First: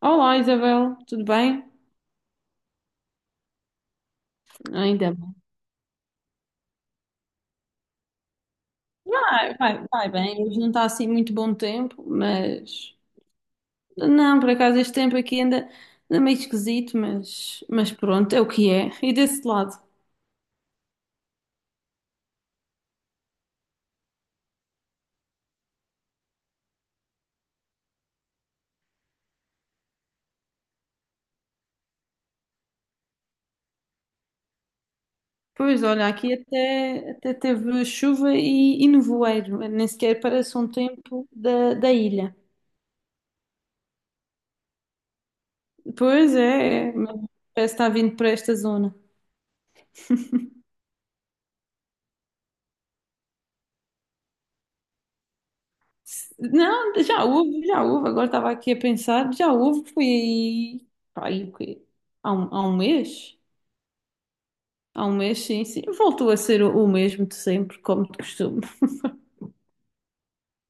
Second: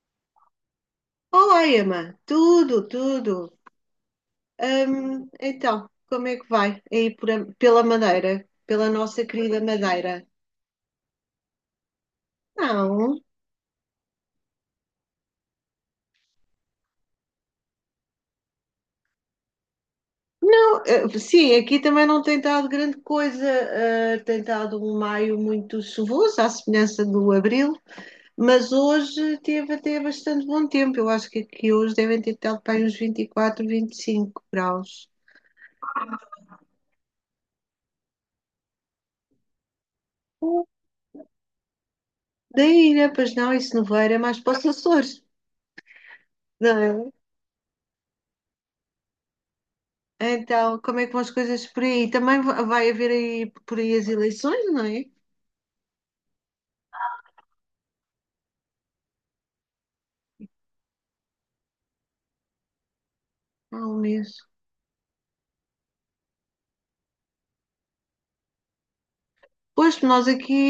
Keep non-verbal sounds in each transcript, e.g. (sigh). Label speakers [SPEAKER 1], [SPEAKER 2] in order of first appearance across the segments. [SPEAKER 1] Olá Isabel, tudo bem?
[SPEAKER 2] Olá, Emma. Tudo, tudo.
[SPEAKER 1] Ainda
[SPEAKER 2] Hum,
[SPEAKER 1] bem.
[SPEAKER 2] então, como é que vai aí pela Madeira, pela nossa
[SPEAKER 1] Vai,
[SPEAKER 2] querida
[SPEAKER 1] vai, vai
[SPEAKER 2] Madeira?
[SPEAKER 1] bem, hoje não está assim muito bom tempo, mas
[SPEAKER 2] Não,
[SPEAKER 1] não, por acaso este tempo aqui ainda meio esquisito, mas pronto, é o que é. E desse lado?
[SPEAKER 2] não. Sim, aqui também não tem estado grande coisa. Tem estado um maio muito chuvoso, à semelhança do abril, mas hoje teve até bastante bom tempo. Eu acho que aqui hoje devem ter estado para aí uns vinte e 25 graus.
[SPEAKER 1] Pois olha, aqui até teve chuva e nevoeiro, nem sequer parece um tempo da ilha.
[SPEAKER 2] Daí, né? Pois não, isso não vai, é mais para os Açores.
[SPEAKER 1] Pois
[SPEAKER 2] Não
[SPEAKER 1] é,
[SPEAKER 2] é?
[SPEAKER 1] mas parece que está vindo para esta zona.
[SPEAKER 2] Então, como é que vão as coisas por aí? Também vai haver aí por aí as eleições, não é?
[SPEAKER 1] Não, já houve, já houve. Agora estava aqui a pensar, já houve, foi aí, pá, aí o quê? Há um mês?
[SPEAKER 2] Há um mês.
[SPEAKER 1] Há um mês, sim, sim. Voltou a ser o mesmo de sempre, como de costume.
[SPEAKER 2] Pois nós aqui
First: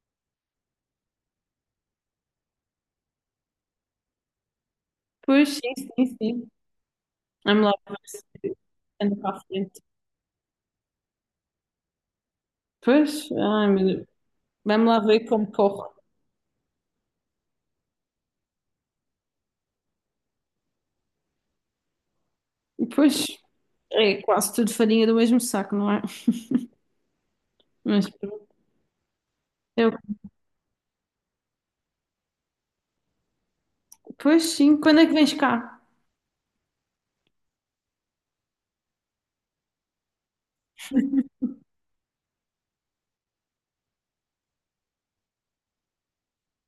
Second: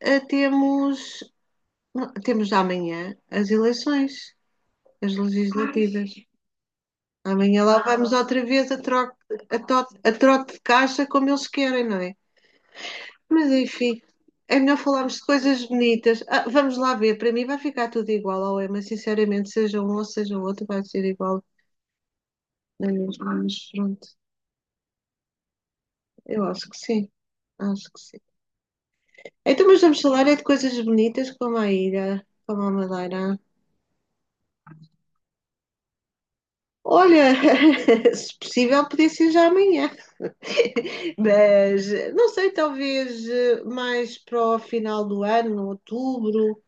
[SPEAKER 2] temos, não, temos amanhã as eleições, as
[SPEAKER 1] Pois, sim,
[SPEAKER 2] legislativas.
[SPEAKER 1] sim, sim.
[SPEAKER 2] Amanhã
[SPEAKER 1] Vamos lá
[SPEAKER 2] lá
[SPEAKER 1] ver
[SPEAKER 2] vamos
[SPEAKER 1] se
[SPEAKER 2] outra vez
[SPEAKER 1] anda para a
[SPEAKER 2] a
[SPEAKER 1] frente.
[SPEAKER 2] trote, a trote de caixa como eles querem, não é?
[SPEAKER 1] Pois,
[SPEAKER 2] Mas
[SPEAKER 1] ai, meu
[SPEAKER 2] enfim,
[SPEAKER 1] Deus.
[SPEAKER 2] é melhor
[SPEAKER 1] Vamos lá
[SPEAKER 2] falarmos de
[SPEAKER 1] ver como
[SPEAKER 2] coisas
[SPEAKER 1] corre.
[SPEAKER 2] bonitas. Ah, vamos lá ver, para mim vai ficar tudo igual ao EMA, sinceramente, seja um ou seja o outro, vai ser igual na
[SPEAKER 1] Pois,
[SPEAKER 2] mesma, mas pronto.
[SPEAKER 1] é quase tudo farinha do mesmo saco, não é?
[SPEAKER 2] Eu acho que sim, acho que
[SPEAKER 1] Mas,
[SPEAKER 2] sim.
[SPEAKER 1] pronto.
[SPEAKER 2] Então, mas
[SPEAKER 1] eu,
[SPEAKER 2] vamos falar é de coisas bonitas como a ilha, como a Madeira.
[SPEAKER 1] pois sim, quando é que vens cá?
[SPEAKER 2] Olha, (laughs) se possível, podia ser já amanhã, mas não sei, talvez mais para o final do ano, outubro,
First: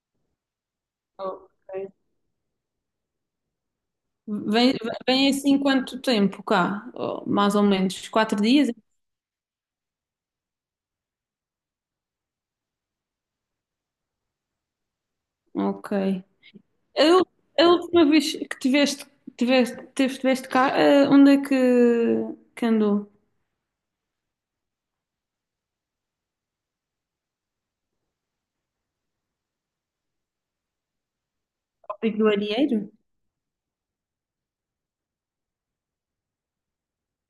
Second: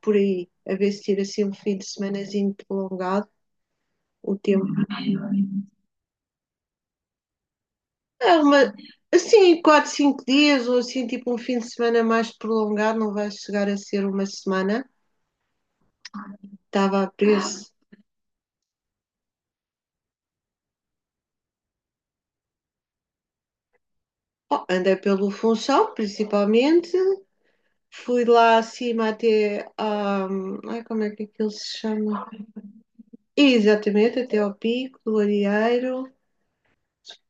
[SPEAKER 2] por aí, a ver se tira assim
[SPEAKER 1] Ok.
[SPEAKER 2] um fim de semanazinho prolongado, o tempo.
[SPEAKER 1] Vem, vem assim quanto tempo cá? Oh, mais ou menos.
[SPEAKER 2] É
[SPEAKER 1] Quatro dias?
[SPEAKER 2] uma, assim, quatro, cinco dias, ou assim, tipo um fim de semana mais prolongado, não vai chegar a ser uma semana.
[SPEAKER 1] Ok.
[SPEAKER 2] Estava a
[SPEAKER 1] Eu, a
[SPEAKER 2] preço.
[SPEAKER 1] última vez que tiveste cá, onde é que andou?
[SPEAKER 2] Oh, andei pelo Funchal, principalmente. Fui lá acima até. Ai, como é que aquilo se
[SPEAKER 1] Pico
[SPEAKER 2] chama?
[SPEAKER 1] do Arieiro?
[SPEAKER 2] Exatamente, até ao Pico do Arieiro.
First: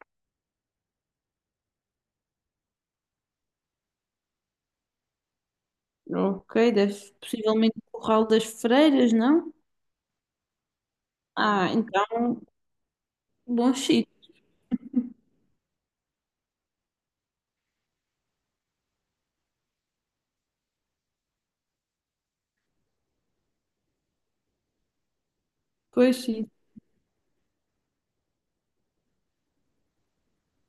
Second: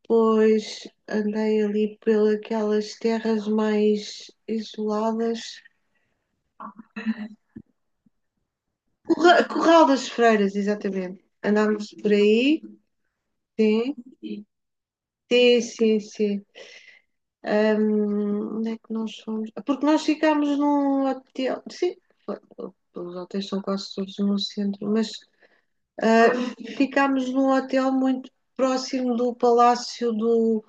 [SPEAKER 2] Depois andei ali pelas terras mais isoladas.
[SPEAKER 1] Ok, deve, possivelmente o Curral das Freiras, não?
[SPEAKER 2] Corral das Freiras, exatamente.
[SPEAKER 1] Ah,
[SPEAKER 2] Andámos por
[SPEAKER 1] então,
[SPEAKER 2] aí.
[SPEAKER 1] bom
[SPEAKER 2] Sim,
[SPEAKER 1] sítio.
[SPEAKER 2] sim, sim, sim. Onde é que nós fomos? Ah, porque nós ficámos num hotel. Sim, foi- os hotéis são quase todos no centro, mas
[SPEAKER 1] Pois sim.
[SPEAKER 2] Uh, ficámos num hotel muito próximo do Palácio do.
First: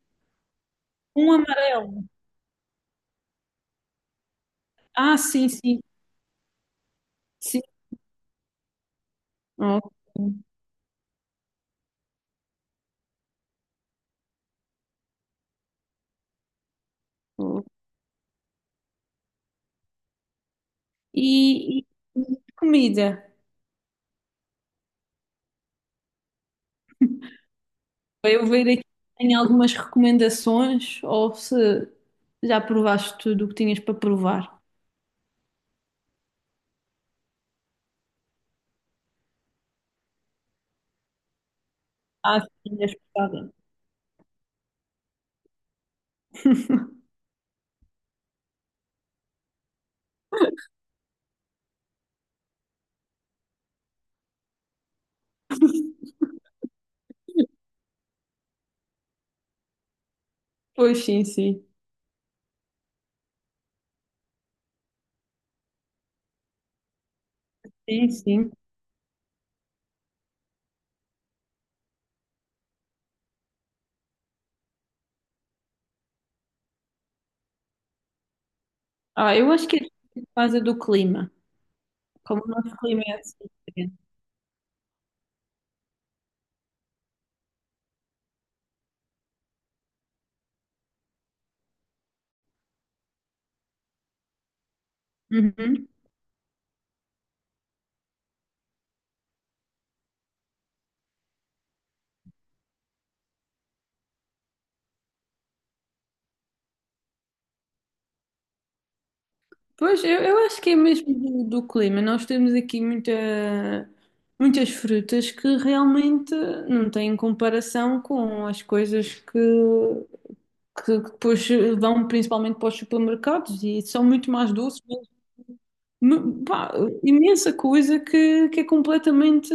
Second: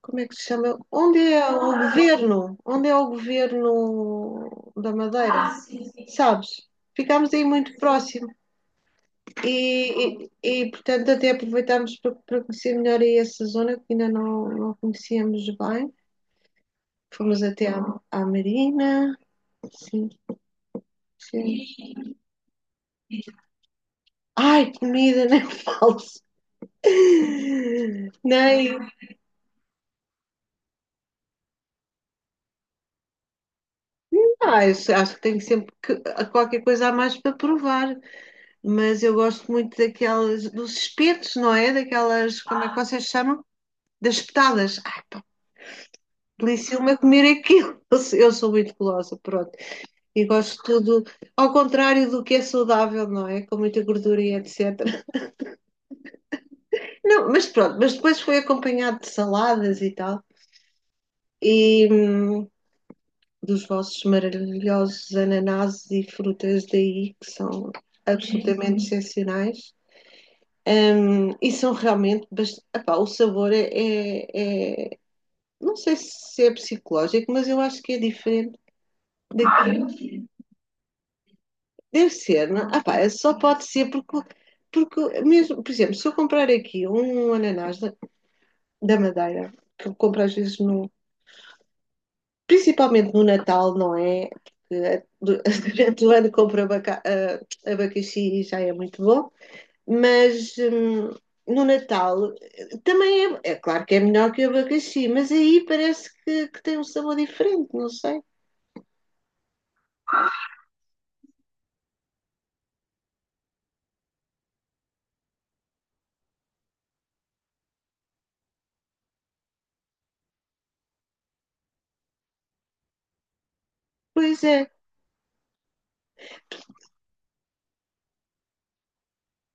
[SPEAKER 2] Como é que se chama? Onde
[SPEAKER 1] Um
[SPEAKER 2] é o
[SPEAKER 1] amarelo.
[SPEAKER 2] governo? Onde é o governo da
[SPEAKER 1] Ah,
[SPEAKER 2] Madeira?
[SPEAKER 1] sim,
[SPEAKER 2] Ah,
[SPEAKER 1] sim,
[SPEAKER 2] sim, sim. Sabes? Ficámos aí
[SPEAKER 1] sim.
[SPEAKER 2] muito próximo
[SPEAKER 1] Ok.
[SPEAKER 2] e, portanto, até aproveitámos para, conhecer melhor aí essa zona que ainda não conhecíamos bem. Fomos
[SPEAKER 1] Ok.
[SPEAKER 2] até à Marina. Sim,
[SPEAKER 1] E
[SPEAKER 2] sim.
[SPEAKER 1] comida?
[SPEAKER 2] Ai, comida, (laughs) nem falo.
[SPEAKER 1] Para eu ver aqui
[SPEAKER 2] Nem.
[SPEAKER 1] se tem algumas recomendações ou se já provaste tudo o que tinhas para provar.
[SPEAKER 2] Ah, eu acho que tenho sempre que, a qualquer coisa a mais para provar, mas eu gosto muito daquelas, dos espetos, não é?
[SPEAKER 1] Ah,
[SPEAKER 2] Daquelas, como é que
[SPEAKER 1] sim, és
[SPEAKER 2] vocês
[SPEAKER 1] pesada.
[SPEAKER 2] chamam? Das espetadas. Ai, pá, delicia-me a comer aquilo. (laughs) Eu sou muito gulosa, pronto. E gosto de tudo, ao contrário do que é saudável, não é? Com muita gordura e etc. Não, mas pronto, mas depois foi acompanhado de saladas e tal.
[SPEAKER 1] Pois sim, sim.
[SPEAKER 2] E dos vossos maravilhosos ananases e frutas daí, que são
[SPEAKER 1] Sim, sim.
[SPEAKER 2] absolutamente excepcionais. E são realmente. Epá, o sabor é. Não sei se é psicológico, mas eu acho que é diferente
[SPEAKER 1] Ah, eu acho que é
[SPEAKER 2] daquilo.
[SPEAKER 1] por causa do clima.
[SPEAKER 2] Deve
[SPEAKER 1] Como
[SPEAKER 2] ser,
[SPEAKER 1] o
[SPEAKER 2] não?
[SPEAKER 1] nosso
[SPEAKER 2] é? Epá,
[SPEAKER 1] clima é
[SPEAKER 2] só
[SPEAKER 1] assim
[SPEAKER 2] pode ser
[SPEAKER 1] diferente.
[SPEAKER 2] porque, mesmo, por exemplo, se eu comprar aqui um ananás da Madeira, que eu compro às vezes no. Principalmente no Natal, não é? Porque (laughs)
[SPEAKER 1] Uhum.
[SPEAKER 2] durante o ano compro abacaxi e já é muito bom. Mas no Natal também é claro que é melhor que o abacaxi, mas aí parece que tem um sabor diferente, não sei.
[SPEAKER 1] Pois, eu acho que é mesmo do clima. Nós temos aqui muita, muitas frutas que realmente não têm comparação com as coisas que depois vão principalmente para os supermercados e são muito
[SPEAKER 2] Pois
[SPEAKER 1] mais
[SPEAKER 2] é,
[SPEAKER 1] doces, me- pá, imensa coisa que é completamente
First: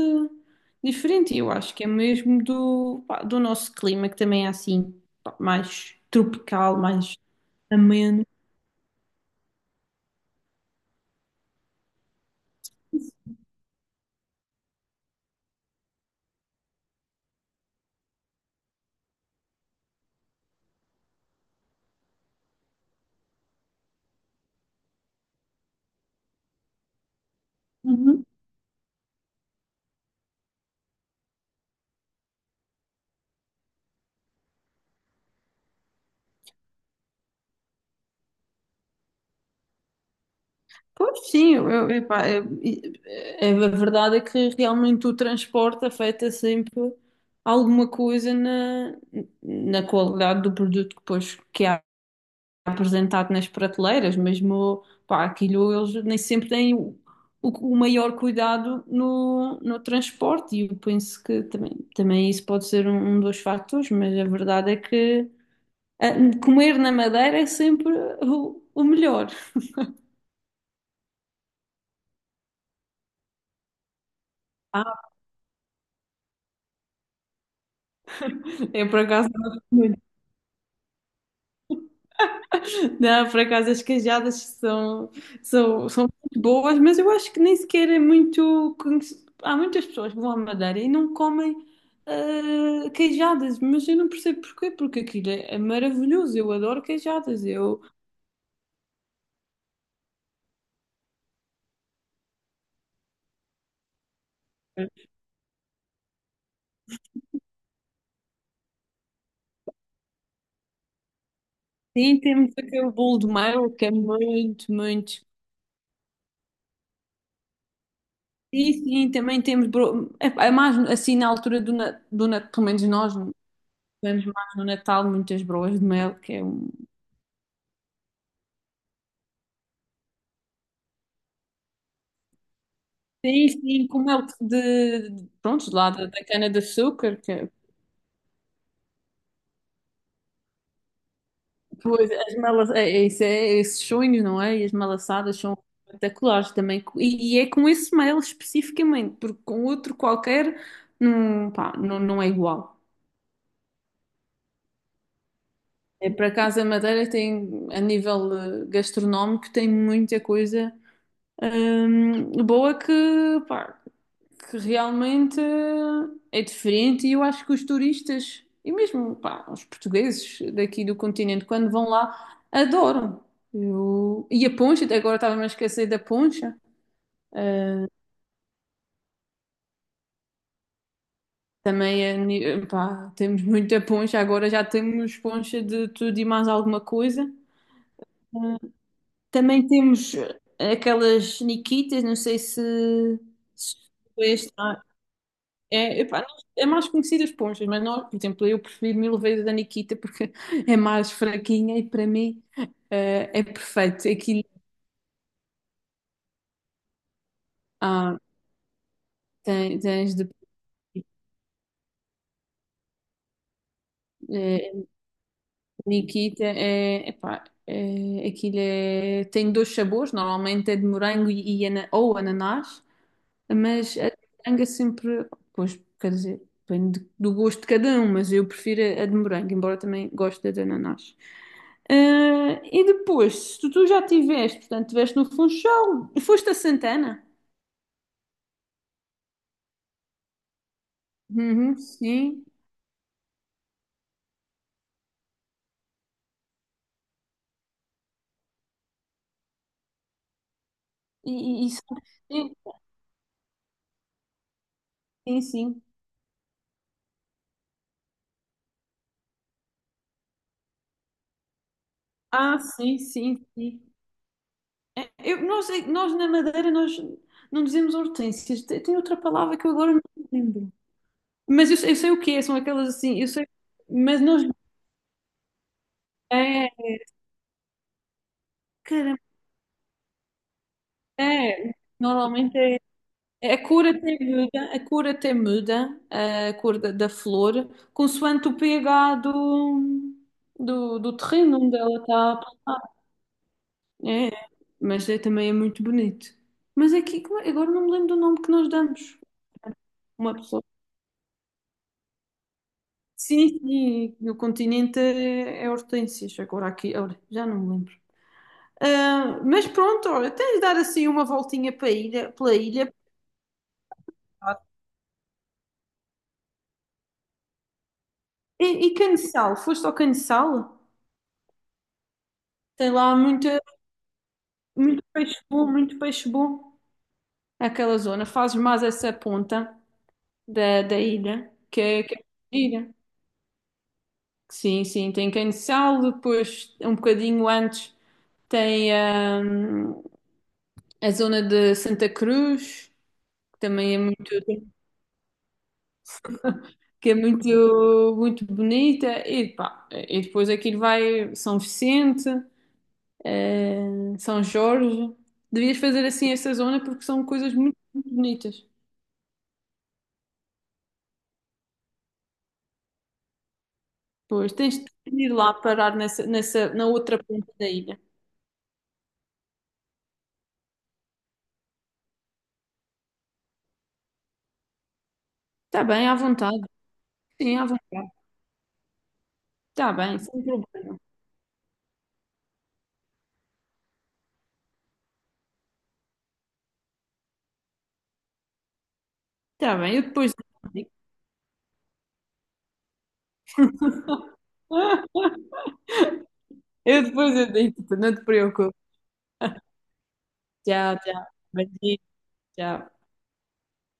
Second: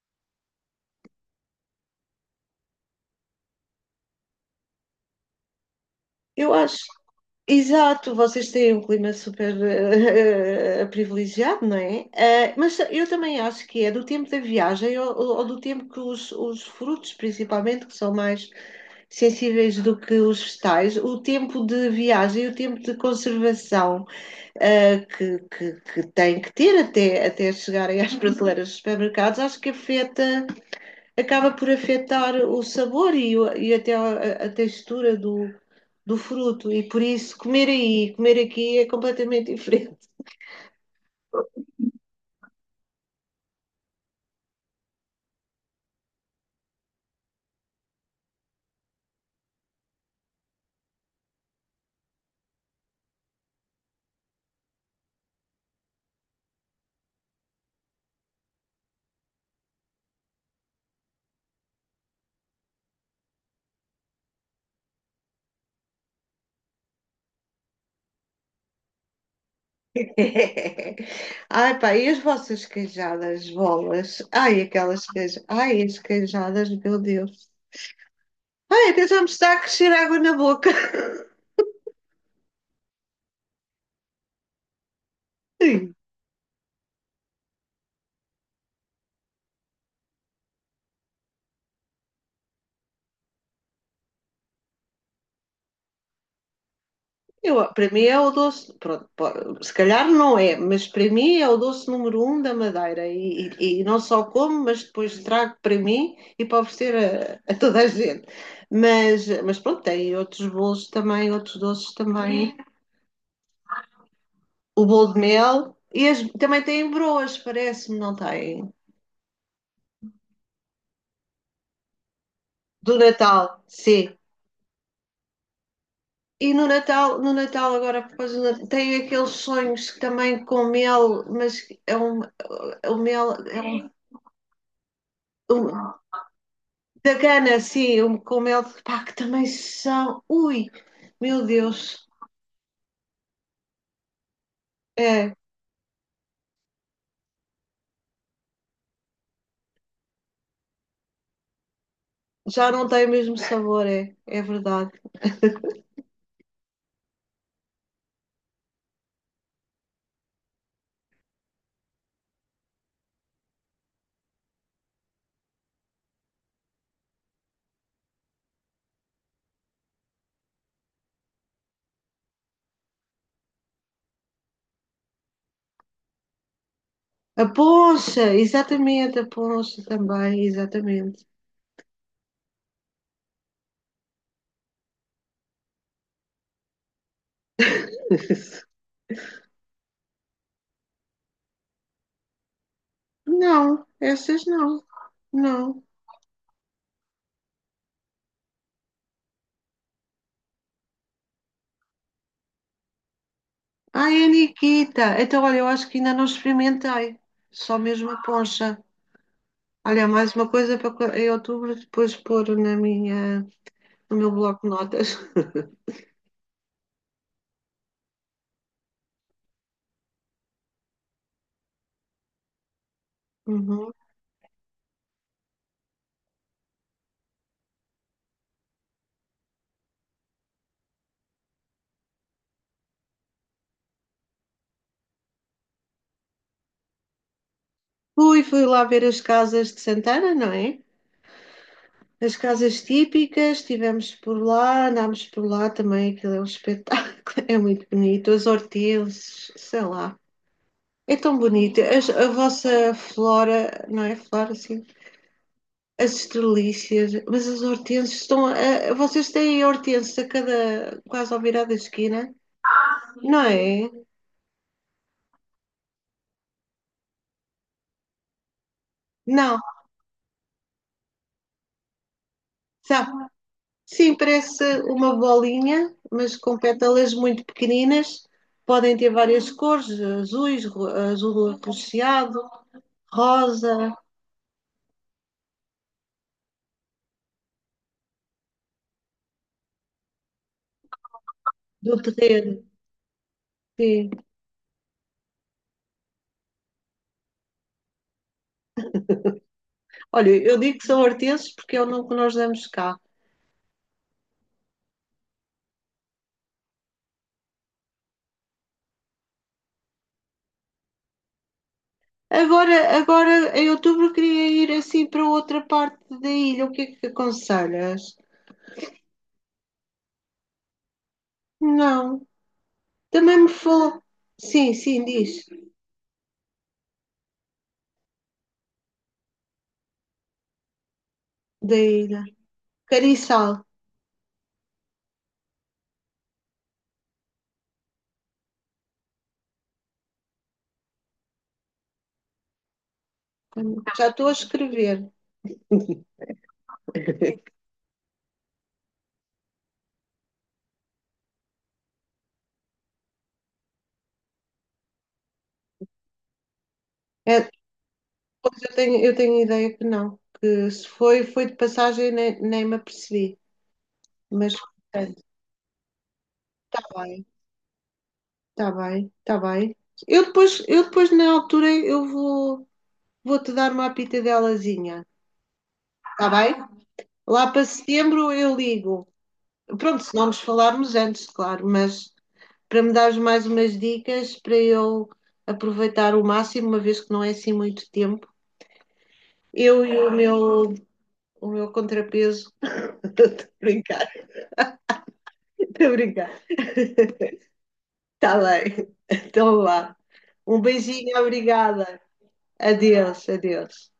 [SPEAKER 1] diferente. E eu acho que é mesmo do, pá, do nosso clima, que também é assim, pá, mais
[SPEAKER 2] eu acho.
[SPEAKER 1] tropical, mais
[SPEAKER 2] Exato,
[SPEAKER 1] ameno.
[SPEAKER 2] vocês têm um clima super (laughs) privilegiado, não é? Mas eu também acho que é do tempo da viagem ou do tempo que os frutos, principalmente, que são mais sensíveis do que os vegetais, o tempo de viagem e o tempo de conservação que tem que ter até chegarem às
[SPEAKER 1] Uhum.
[SPEAKER 2] prateleiras dos supermercados, acho que afeta, acaba por afetar o sabor e até a textura do fruto. E por isso, comer aí, e comer aqui é completamente diferente.
[SPEAKER 1] Pois sim, eu- epá, eu- é- é- a verdade é que realmente o transporte afeta sempre alguma coisa na, na qualidade do produto que depois que há apresentado nas prateleiras, mesmo, pá, aquilo eles nem sempre têm o maior cuidado no transporte e eu penso que também isso pode ser um, um dos fatores, mas a verdade é que ah, comer na Madeira é sempre o melhor.
[SPEAKER 2] (laughs) Ai, pá, e as vossas queijadas, bolas? Ai, aquelas
[SPEAKER 1] Ah,
[SPEAKER 2] queijadas. Ai, as queijadas, meu Deus. Ai,
[SPEAKER 1] eu por
[SPEAKER 2] até já me
[SPEAKER 1] acaso
[SPEAKER 2] está a crescer água na boca.
[SPEAKER 1] não, por acaso as cajadas são, são,
[SPEAKER 2] (laughs)
[SPEAKER 1] são muito boas, mas eu acho que nem sequer é muito. Conhec- há muitas pessoas que vão à Madeira e não comem queijadas, mas eu não percebo porquê, porque aquilo é, é maravilhoso, eu adoro queijadas.
[SPEAKER 2] Eu,
[SPEAKER 1] Eu,
[SPEAKER 2] para mim é o doce, pronto, se calhar não é, mas para mim é o doce número um da Madeira e, e não só como, mas depois trago para mim e para oferecer a toda a gente. Mas pronto, tem outros bolos também, outros doces
[SPEAKER 1] sim, temos
[SPEAKER 2] também.
[SPEAKER 1] aquele bolo de mel que é muito,
[SPEAKER 2] O bolo de
[SPEAKER 1] muito.
[SPEAKER 2] mel e também tem broas, parece-me, não tem?
[SPEAKER 1] Sim, sim, também temos. Bro- é, é mais assim na altura do, na- do Natal, pelo menos
[SPEAKER 2] Do
[SPEAKER 1] nós
[SPEAKER 2] Natal, sim.
[SPEAKER 1] comemos mais no Natal muitas broas de mel, que é
[SPEAKER 2] E no
[SPEAKER 1] um.
[SPEAKER 2] Natal, no Natal agora, por causa do Natal, tem aqueles sonhos que também com mel, mas é um mel,
[SPEAKER 1] Sim, sim,
[SPEAKER 2] é
[SPEAKER 1] com mel de- pronto, lá
[SPEAKER 2] um.
[SPEAKER 1] da, da
[SPEAKER 2] Da
[SPEAKER 1] cana-de-açúcar, que
[SPEAKER 2] Gana, sim, com mel de pá, que também são. Ui, meu Deus.
[SPEAKER 1] pois, as malas é, é isso é, esses sonhos, não é? E as
[SPEAKER 2] É,
[SPEAKER 1] malaçadas são espetaculares também. E é com esse mel especificamente, porque com outro qualquer não, pá, não, não é
[SPEAKER 2] já
[SPEAKER 1] igual.
[SPEAKER 2] não tem o mesmo sabor, é verdade.
[SPEAKER 1] É para casa Madeira tem, a nível gastronómico, tem muita coisa boa que, pá, que realmente é diferente e eu acho que os turistas e mesmo pá, os portugueses daqui do continente quando vão lá adoram. Eu- e a poncha, até agora estava-me a esquecer da poncha.
[SPEAKER 2] A
[SPEAKER 1] Ah,
[SPEAKER 2] poncha, exatamente, a poncha também, exatamente.
[SPEAKER 1] também é ni- pá, temos muita poncha, agora já temos poncha de tudo e mais alguma coisa. Ah,
[SPEAKER 2] (laughs)
[SPEAKER 1] também temos aquelas niquitas, não sei se, se
[SPEAKER 2] Não, essas
[SPEAKER 1] conhece.
[SPEAKER 2] não, não.
[SPEAKER 1] É, epá, não- é mais conhecidas as Ponchas, mas nós, por exemplo, eu prefiro mil vezes a Nikita porque (laughs) é mais fraquinha e para mim é perfeito.
[SPEAKER 2] Ai, a
[SPEAKER 1] Aquilo,
[SPEAKER 2] Nikita. Então, olha, eu acho que ainda não experimentei. Só mesmo
[SPEAKER 1] ah,
[SPEAKER 2] a poncha.
[SPEAKER 1] tem-
[SPEAKER 2] Olha, é
[SPEAKER 1] tens de.
[SPEAKER 2] mais uma coisa para em outubro depois pôr no meu bloco de
[SPEAKER 1] eh,
[SPEAKER 2] notas. (laughs)
[SPEAKER 1] Nikita é. Epá, é, aquilo é, tem dois sabores, normalmente é de morango e ana- ou ananás.
[SPEAKER 2] Uhum.
[SPEAKER 1] Mas a de moranga sempre, pois, quer dizer, depende de- do gosto de cada um, mas eu prefiro a de morango, embora também goste da de ananás. Ah, e depois, se tu, tu já tiveste, portanto, estiveste no Funchal e foste a Santana?
[SPEAKER 2] Fui lá ver as casas de Santana, não é?
[SPEAKER 1] Uhum,
[SPEAKER 2] As
[SPEAKER 1] sim.
[SPEAKER 2] casas típicas, estivemos por lá, andámos por lá também, aquilo é um espetáculo, (laughs) é muito bonito. As hortênsias, sei lá, é
[SPEAKER 1] E,
[SPEAKER 2] tão
[SPEAKER 1] e, e-
[SPEAKER 2] bonito. A
[SPEAKER 1] sim,
[SPEAKER 2] vossa flora, não é? Flora, sim.
[SPEAKER 1] sim, sim.
[SPEAKER 2] As estrelícias, mas as hortênsias estão. Vocês têm hortênsias a cada. Quase ao virar da esquina,
[SPEAKER 1] Ah, sim,
[SPEAKER 2] não
[SPEAKER 1] sim, sim.
[SPEAKER 2] é?
[SPEAKER 1] É, eu, nós na Madeira nós não dizemos hortênsias, tem outra palavra
[SPEAKER 2] Não,
[SPEAKER 1] que eu agora não me lembro. Mas eu sei o que é, são aquelas
[SPEAKER 2] sabe?
[SPEAKER 1] assim, eu sei,
[SPEAKER 2] Sim,
[SPEAKER 1] mas nós.
[SPEAKER 2] parece uma bolinha, mas com
[SPEAKER 1] É,
[SPEAKER 2] pétalas muito pequeninas. Podem ter várias cores, azuis, azul
[SPEAKER 1] é,
[SPEAKER 2] arroxeado,
[SPEAKER 1] normalmente é, a cor
[SPEAKER 2] rosa,
[SPEAKER 1] até muda, a cor até muda, a cor da, da flor, consoante o pH do terreno onde ela
[SPEAKER 2] do
[SPEAKER 1] está
[SPEAKER 2] terreiro.
[SPEAKER 1] plantada.
[SPEAKER 2] Sim.
[SPEAKER 1] É, mas é, também é muito bonito. Mas aqui, como é- agora não me lembro do nome que nós damos.
[SPEAKER 2] Olha,
[SPEAKER 1] Uma
[SPEAKER 2] eu
[SPEAKER 1] pessoa.
[SPEAKER 2] digo que são hortenses porque é o nome que nós damos cá.
[SPEAKER 1] Sim, sim, no continente é, é hortênsias, agora aqui, olha, já não me lembro. Ah, mas pronto, olha, tens de dar assim uma voltinha para a ilha, pela
[SPEAKER 2] Agora,
[SPEAKER 1] ilha.
[SPEAKER 2] agora em outubro queria ir assim para outra parte da ilha. O que é que aconselhas?
[SPEAKER 1] E Caneçal? Foste ao Caneçal?
[SPEAKER 2] Não.
[SPEAKER 1] Tem lá
[SPEAKER 2] Também me
[SPEAKER 1] muita,
[SPEAKER 2] falou. Sim, sim, diz.
[SPEAKER 1] muito peixe bom aquela zona. Fazes mais essa ponta da ilha,
[SPEAKER 2] Da
[SPEAKER 1] que é
[SPEAKER 2] ilha.
[SPEAKER 1] gira.
[SPEAKER 2] Cariçal.
[SPEAKER 1] Sim, sim, tem Caneçal, depois um bocadinho antes tem hum, a zona de Santa Cruz, que também é
[SPEAKER 2] Já
[SPEAKER 1] muito,
[SPEAKER 2] estou a escrever.
[SPEAKER 1] que é
[SPEAKER 2] (laughs)
[SPEAKER 1] muito, muito bonita, pá, e depois aquilo vai São Vicente. São Jorge. Devias fazer assim essa zona porque são
[SPEAKER 2] É,
[SPEAKER 1] coisas muito, muito
[SPEAKER 2] pois
[SPEAKER 1] bonitas.
[SPEAKER 2] eu tenho, ideia que não, que se foi, foi de passagem, nem me apercebi.
[SPEAKER 1] Pois,
[SPEAKER 2] Mas,
[SPEAKER 1] tens de
[SPEAKER 2] portanto,
[SPEAKER 1] ir lá parar nessa, nessa,
[SPEAKER 2] está
[SPEAKER 1] na outra
[SPEAKER 2] bem,
[SPEAKER 1] ponta da ilha.
[SPEAKER 2] está bem, está bem. Eu depois, na altura, vou-te dar uma apitadelazinha,
[SPEAKER 1] Está bem, à
[SPEAKER 2] está bem?
[SPEAKER 1] vontade.
[SPEAKER 2] Lá
[SPEAKER 1] Sim,
[SPEAKER 2] para
[SPEAKER 1] à vontade.
[SPEAKER 2] setembro eu ligo.
[SPEAKER 1] Está
[SPEAKER 2] Pronto, se
[SPEAKER 1] bem,
[SPEAKER 2] não nos
[SPEAKER 1] sem
[SPEAKER 2] falarmos
[SPEAKER 1] problema.
[SPEAKER 2] antes, claro, mas para me dares mais umas dicas, para eu aproveitar o máximo, uma vez que não é assim muito tempo,
[SPEAKER 1] Está
[SPEAKER 2] eu
[SPEAKER 1] bem,
[SPEAKER 2] e
[SPEAKER 1] eu
[SPEAKER 2] o
[SPEAKER 1] depois
[SPEAKER 2] meu,
[SPEAKER 1] digo.
[SPEAKER 2] o meu contrapeso, (laughs) estou a brincar.
[SPEAKER 1] (laughs)
[SPEAKER 2] Obrigada.
[SPEAKER 1] Eu
[SPEAKER 2] (laughs)
[SPEAKER 1] depois eu digo, não te
[SPEAKER 2] Está
[SPEAKER 1] preocupes.
[SPEAKER 2] bem. Então lá. Um
[SPEAKER 1] Tchau,
[SPEAKER 2] beijinho,
[SPEAKER 1] tchau. Beijinho,
[SPEAKER 2] obrigada.
[SPEAKER 1] tchau.
[SPEAKER 2] Adeus, adeus.